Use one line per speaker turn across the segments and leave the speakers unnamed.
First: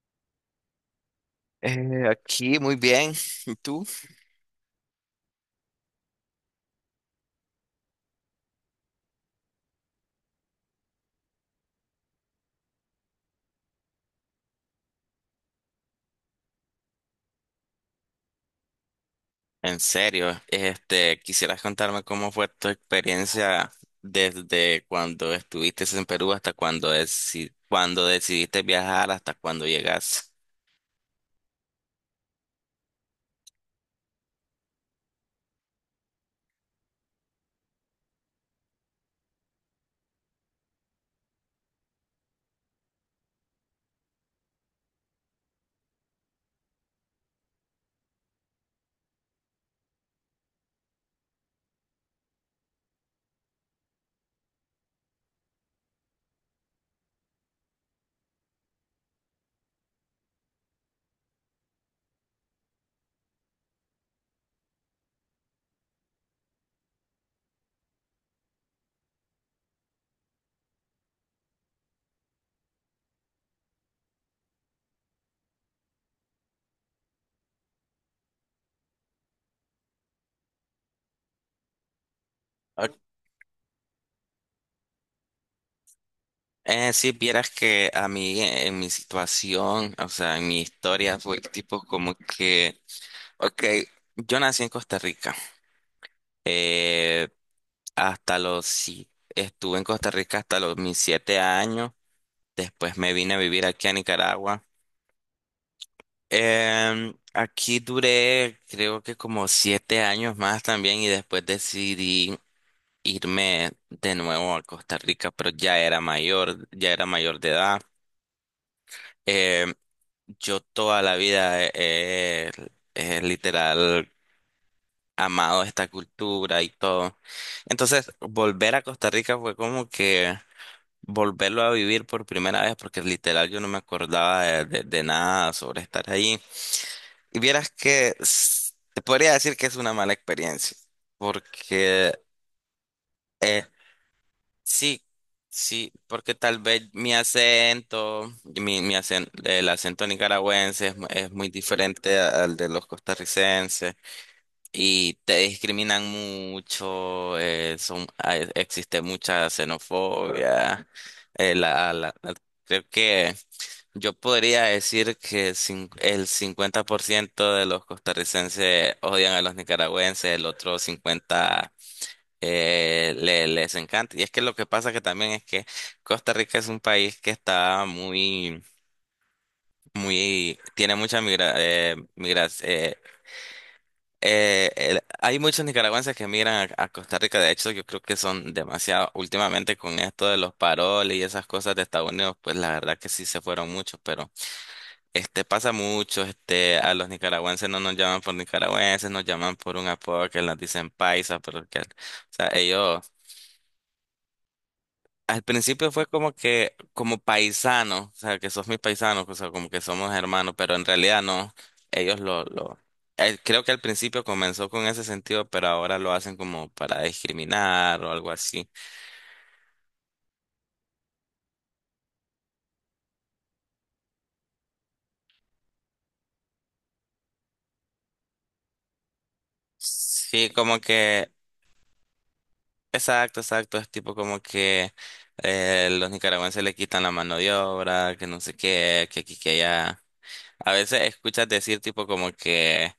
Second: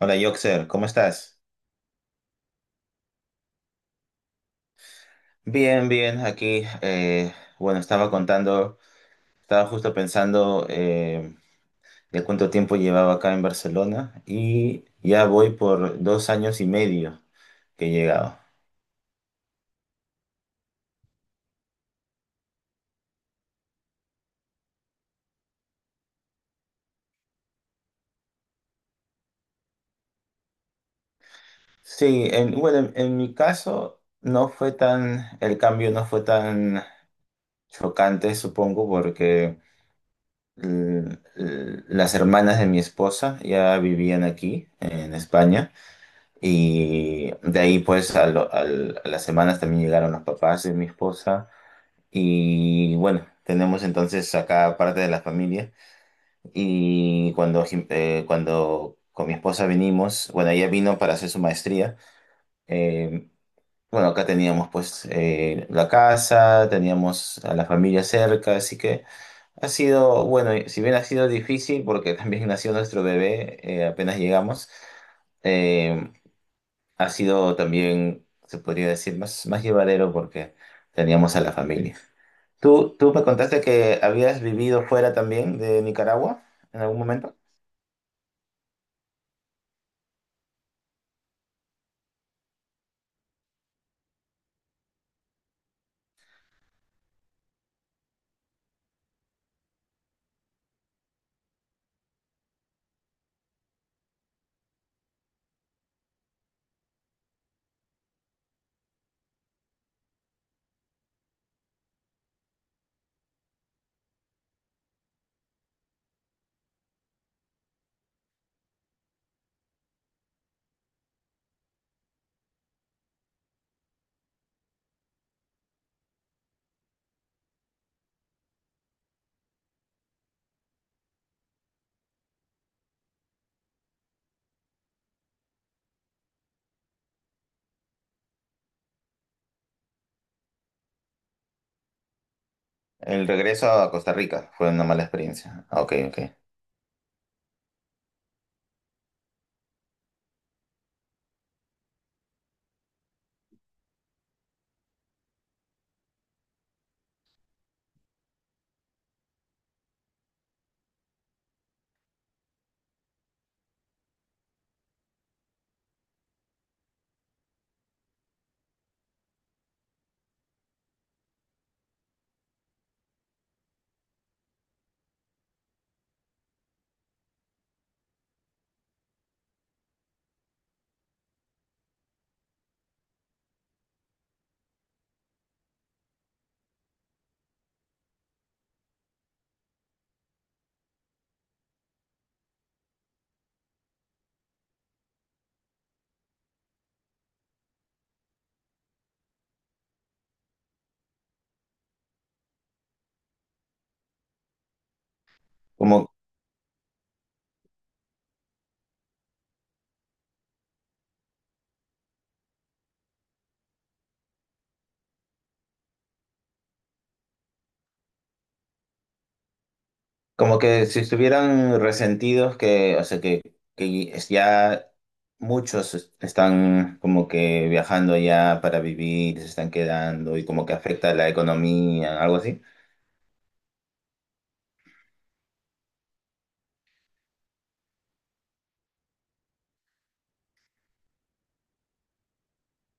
Hola, Yoxer, ¿cómo estás?
Aquí muy bien. ¿Y tú?
Bien, bien, aquí, bueno, estaba estaba justo pensando de cuánto tiempo llevaba acá en Barcelona y ya voy por 2 años y medio que he llegado.
En serio, ¿quisieras contarme cómo fue tu experiencia desde cuando estuviste en Perú hasta cuando, cuando decidiste viajar hasta cuando llegas?
Sí, bueno, en mi caso no fue tan, el cambio no fue tan chocante, supongo, porque las hermanas de mi esposa ya vivían aquí, en España. Y de ahí, pues, a las semanas también llegaron los papás de mi esposa. Y bueno, tenemos entonces acá parte de la familia. Y cuando con mi esposa vinimos, bueno, ella vino para hacer su maestría. eh, bueno, acá teníamos pues la casa, teníamos a la familia cerca, así que ha sido, bueno, si bien ha sido difícil porque también nació nuestro bebé apenas llegamos. eh, Ha sido también, se podría decir, más llevadero porque teníamos a la familia.
Ok.
¿Tú me contaste que habías vivido fuera también de Nicaragua en algún
Si
momento?
vieras que a mí, en mi situación, o sea, en mi historia fue tipo como que, ok, yo nací en Costa Rica. Eh, Hasta los, sí, estuve en Costa Rica hasta los mis 7 años. Después me vine a vivir aquí a Nicaragua. Aquí duré creo que como 7 años más también y después decidí irme de nuevo a Costa Rica, pero ya era mayor de edad. Em, yo toda la vida he literal amado esta cultura y todo. Entonces, volver a Costa Rica fue como que volverlo a vivir por primera vez porque literal yo no me acordaba de nada sobre estar ahí. Y vieras que te podría decir que es una mala experiencia porque
El
eh,
regreso a Costa Rica fue una mala
sí,
experiencia. Ah,
sí,
Ok, ok.
porque tal vez mi acento, y el acento nicaragüense es muy diferente al de los costarricenses y te discriminan mucho, existe mucha xenofobia, eh, la, la- la- creo que. Yo podría decir que el 50% de los costarricenses odian a los nicaragüenses, el otro 50% les encanta. Y es que lo que pasa que también es que Costa Rica es un país que está muy, muy, tiene mucha migra, hay muchos nicaragüenses que migran a Costa Rica. De hecho, yo creo que son demasiado, últimamente con esto de los paroles y esas cosas de Estados Unidos, pues la verdad que sí se fueron muchos, pero Este pasa mucho, a los nicaragüenses no nos llaman por nicaragüenses, nos llaman por un apodo que nos dicen paisa, pero que, o sea, ellos, al principio fue
Como,
como que, como paisano, o sea, que sos mis paisanos o sea, como que somos hermanos, pero en realidad no, ellos lo, lo, creo que al principio comenzó con ese sentido, pero ahora lo hacen como para discriminar o algo así.
Como que si estuvieran resentidos que, o sea, que, ya muchos están como que viajando ya para vivir, se están quedando y
Sí,
como que
como
afecta la
que
economía, algo así.
exacto, exacto. Es tipo como que los nicaragüenses le quitan la mano de obra, que no sé qué, que aquí, que allá. A veces escuchas decir tipo como que,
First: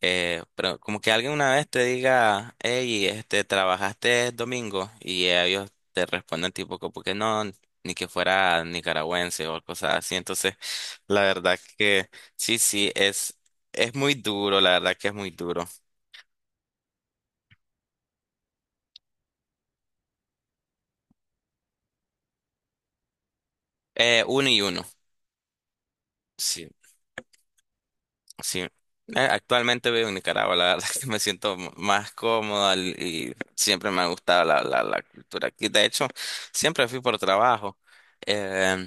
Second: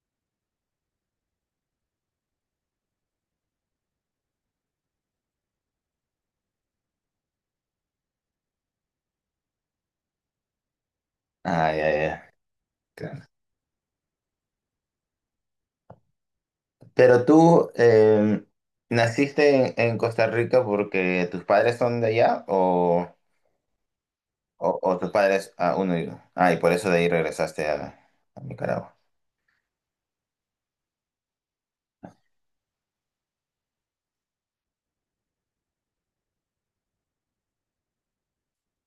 pero como que alguien una vez te diga, hey, trabajaste domingo y ellos te responden tipo como que no, ni que fuera nicaragüense o cosas así. Entonces, la verdad
Ah, ya,
que sí, sí,
ya.
es muy duro, la verdad que es muy duro.
Pero tú naciste en Costa Rica porque tus padres son de allá
Uno y uno.
o tus padres, ah, uno y uno. Ah, y
Sí.
por eso de ahí regresaste a
Sí.
Nicaragua.
Actualmente vivo en Nicaragua, la verdad es que me siento más cómoda y siempre me ha gustado la cultura aquí. De hecho, siempre fui por trabajo, eh,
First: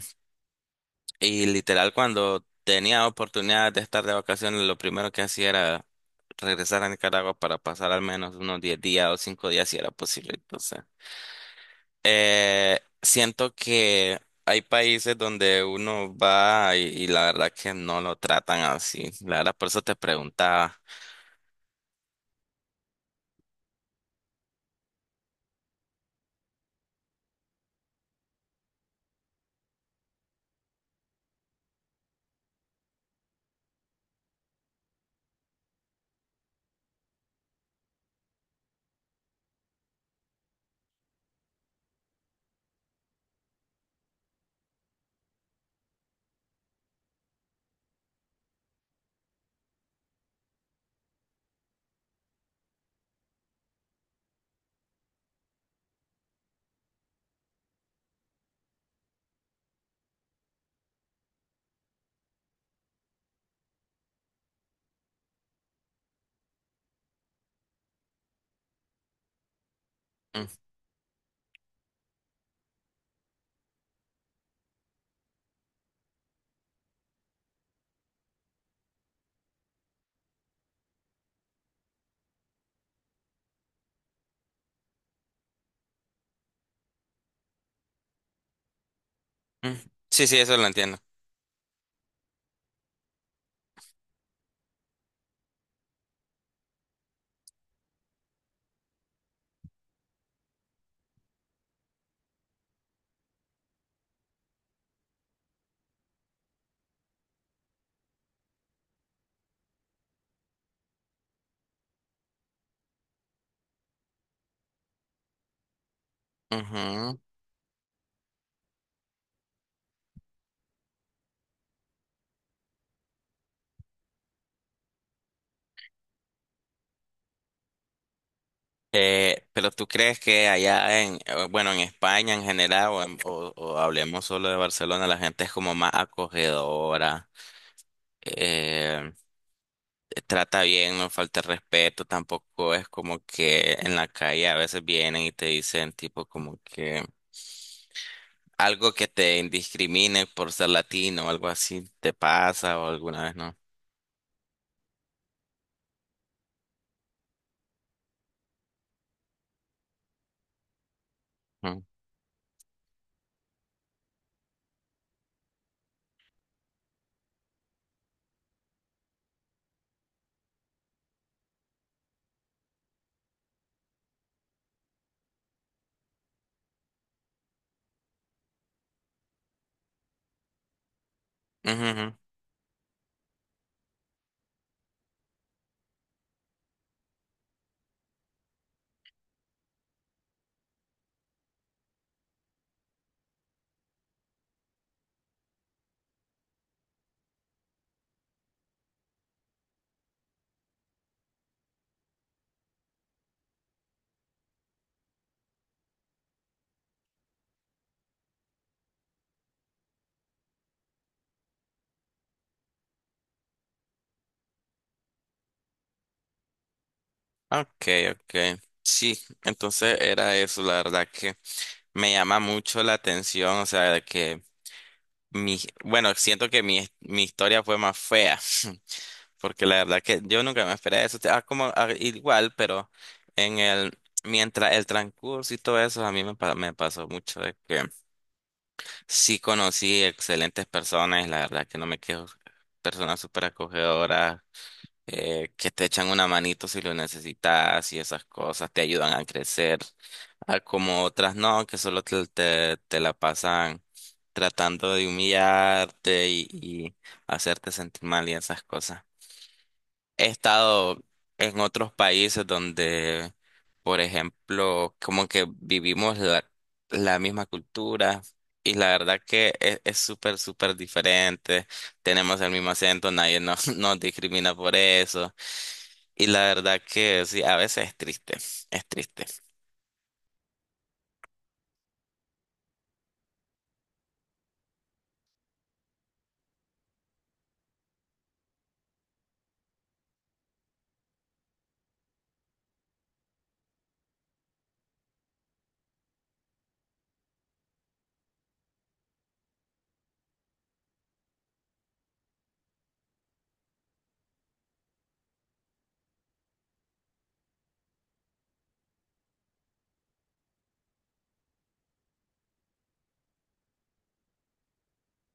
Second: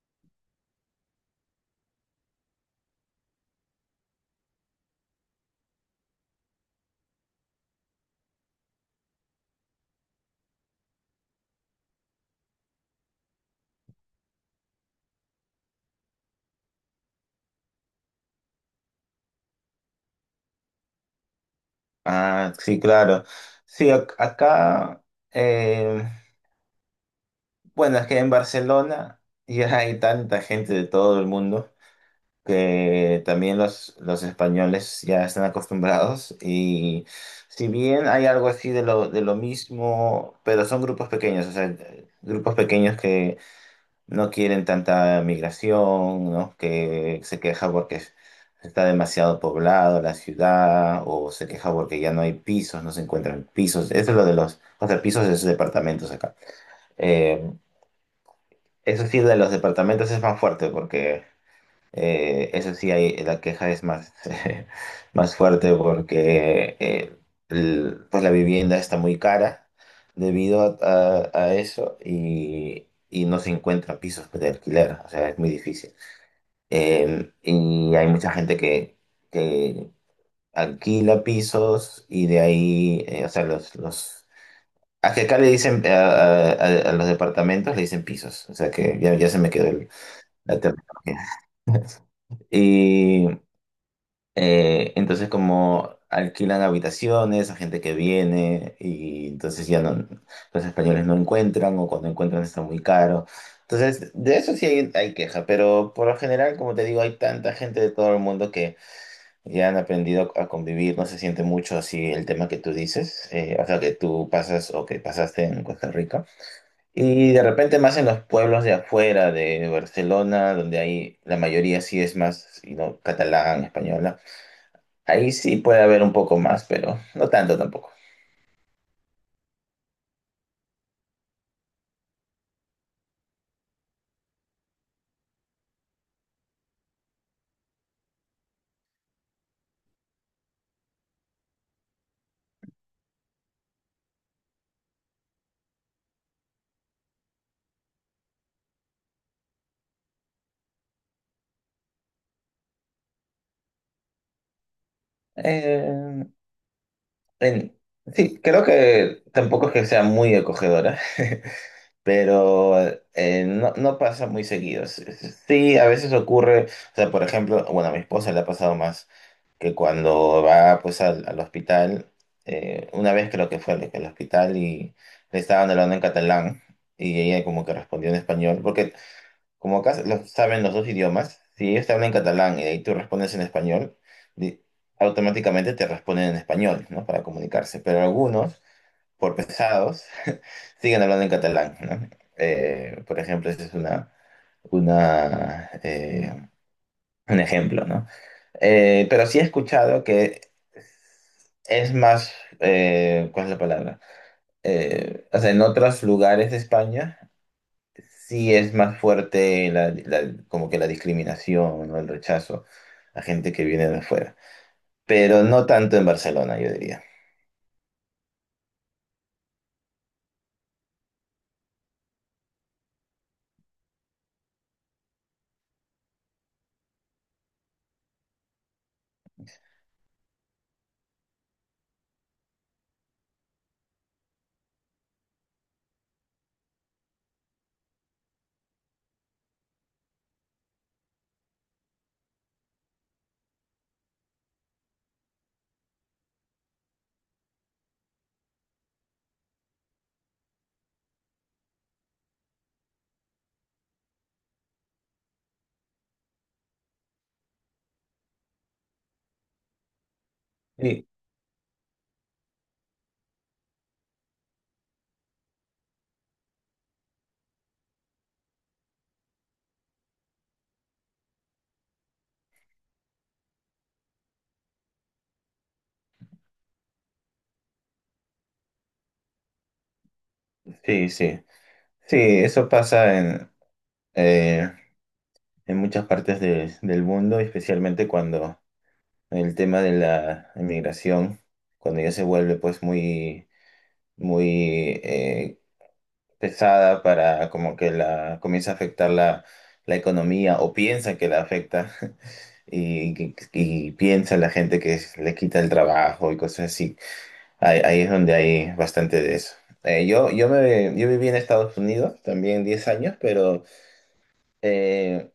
y literal cuando tenía oportunidad de estar de vacaciones, lo primero que hacía era regresar a Nicaragua para pasar al menos unos 10 días o 5 días si era posible. Entonces, siento que hay países donde uno va y la verdad que no lo tratan así. La verdad, por eso te preguntaba.
Ah, sí, claro. Sí, acá, em, bueno, es que en Barcelona ya hay tanta gente de todo el mundo. Que también los españoles ya están acostumbrados y si bien hay algo así de de lo mismo, pero son grupos pequeños, o sea, grupos pequeños que no quieren tanta migración, ¿no? Que se queja porque está demasiado poblado la ciudad o se queja porque ya no hay pisos, no se encuentran pisos. Eso es lo de los, o sea, pisos es departamentos acá. Eh, eso sí, de los departamentos es más fuerte porque... Eso sí, hay, la queja es más, más fuerte porque el- pues la vivienda está muy cara debido a, a eso y no se encuentran pisos de alquiler, o sea, es muy difícil. Y hay mucha gente que alquila pisos y de ahí, o sea, los... A que acá le dicen, a los departamentos le dicen pisos, o sea que ya, ya se me quedó
Mm, sí, sí, eso
la
lo entiendo.
terminología. Y, entonces como alquilan habitaciones a gente que viene y entonces ya no, los españoles no encuentran o cuando encuentran está muy caro. Entonces, de eso sí hay queja, pero por lo general, como te digo, hay tanta gente de todo el mundo que ya han aprendido a convivir, no se siente mucho así el tema que tú dices, o sea, que tú pasas o que pasaste en Costa Rica.
Ujú.
Y de repente más en los pueblos de afuera de Barcelona, donde hay la mayoría sí es más, you know, catalán, español. Ahí sí puede haber un poco más, pero no tanto tampoco.
Pero tú crees que allá en, bueno, en España en general, o hablemos solo de Barcelona, la gente es como más acogedora, eh, trata bien, no falta el respeto, tampoco es como que en la calle a veces vienen y te dicen tipo como que algo que te indiscrimine por ser latino o algo así te pasa o alguna vez no.
Eh, en- sí, creo que tampoco es que sea muy acogedora, pero no, no pasa muy seguido. S- Sí, a veces ocurre, o sea, por ejemplo, bueno, a mi esposa le ha pasado más que cuando va pues al hospital, una vez creo que fue al hospital y le estaban hablando en catalán y ella como que respondió en español, porque como acá saben los dos idiomas, si ellos te hablan en
Ujú.
catalán y ahí tú respondes en español, di- automáticamente te responden en español, ¿no? Para comunicarse. Pero algunos, por pesados, siguen hablando en catalán, ¿no? Por ejemplo, ese es una, eh, un ejemplo, ¿no? Pero sí he escuchado que es más, ¿cuál es la palabra? O sea, en otros lugares de España. Sí, es más fuerte como que la discriminación o el rechazo a gente que viene de afuera. Pero no tanto en Barcelona, yo diría.
Okay, okay. Sí, entonces era eso, la verdad que me llama mucho la atención, o sea, de que mi, bueno, siento que mi historia fue más fea, porque la verdad que yo nunca me esperé eso, igual, pero en el, mientras el transcurso y todo eso, a mí me, pa- me pasó mucho de que sí conocí excelentes personas, y la verdad que no me quejo, personas súper acogedoras, que te echan una manito si lo necesitas y esas cosas te ayudan a crecer, a como otras no, que solo te la pasan tratando de humillarte y hacerte sentir mal y esas cosas. He estado
Sí,
en otros países donde, por ejemplo, como que vivimos la misma cultura. Y la verdad que es súper, súper diferente. Tenemos el mismo acento, nadie nos, nos discrimina por eso y la verdad que sí, a veces es triste, es triste.
sí. Sí, eso pasa eh, en muchas partes de- del mundo, especialmente cuando el tema de la inmigración, cuando ya se vuelve pues muy, muy pesada para como que la comienza a afectar la economía o piensa que la afecta y, y piensa la gente que le quita el trabajo y cosas así. Ahí, ahí es donde hay bastante de eso. Yo viví en Estados Unidos también 10 años, pero eh,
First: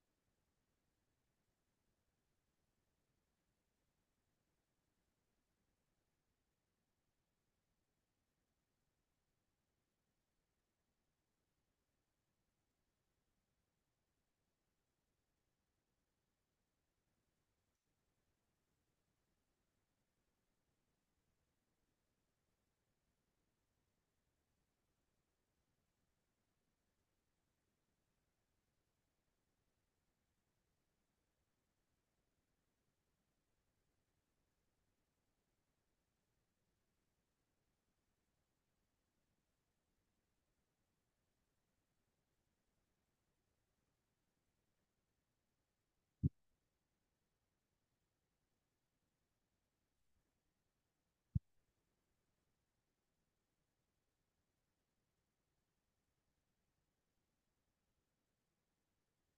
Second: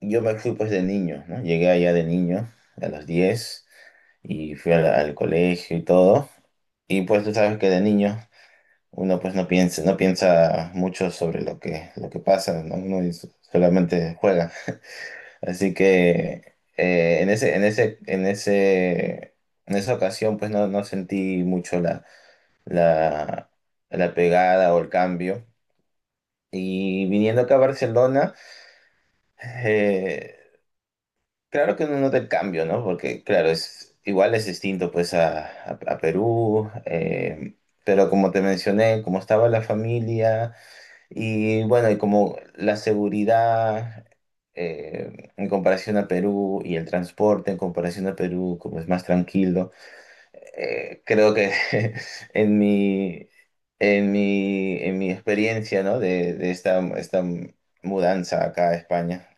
yo me fui pues de niño, ¿no? Llegué allá de niño a los 10 y fui al colegio y todo. Y pues tú sabes que de niño uno pues no piensa, no piensa mucho sobre lo lo que pasa, ¿no? Uno solamente juega. Así que en esa ocasión, pues no, no sentí mucho la, la pegada o el cambio. Y viniendo acá a Barcelona, eh, claro que no nota el cambio, ¿no? Porque, claro, es, igual es distinto pues a, a Perú, pero como te mencioné, como estaba la familia. Y bueno, y como la seguridad en comparación a Perú y el transporte en comparación a Perú, como es más tranquilo, creo que en mi, en mi experiencia, ¿no? de, esta mudanza acá a España,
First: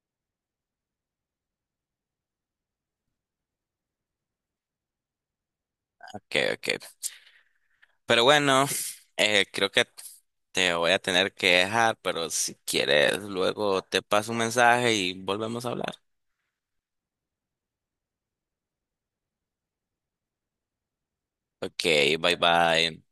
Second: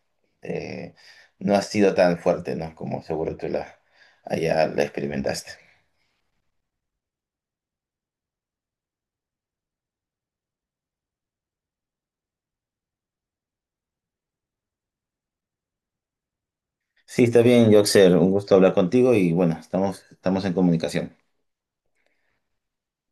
eh, no ha sido tan fuerte, ¿no? como seguro tú la, allá la experimentaste.
Ok, ok. Pero bueno, creo que te voy a tener que dejar, pero si quieres, luego te paso un mensaje y volvemos a hablar.
Sí, está bien, Yoxer, un gusto hablar contigo y bueno, estamos, estamos en comunicación.
Ok, bye bye.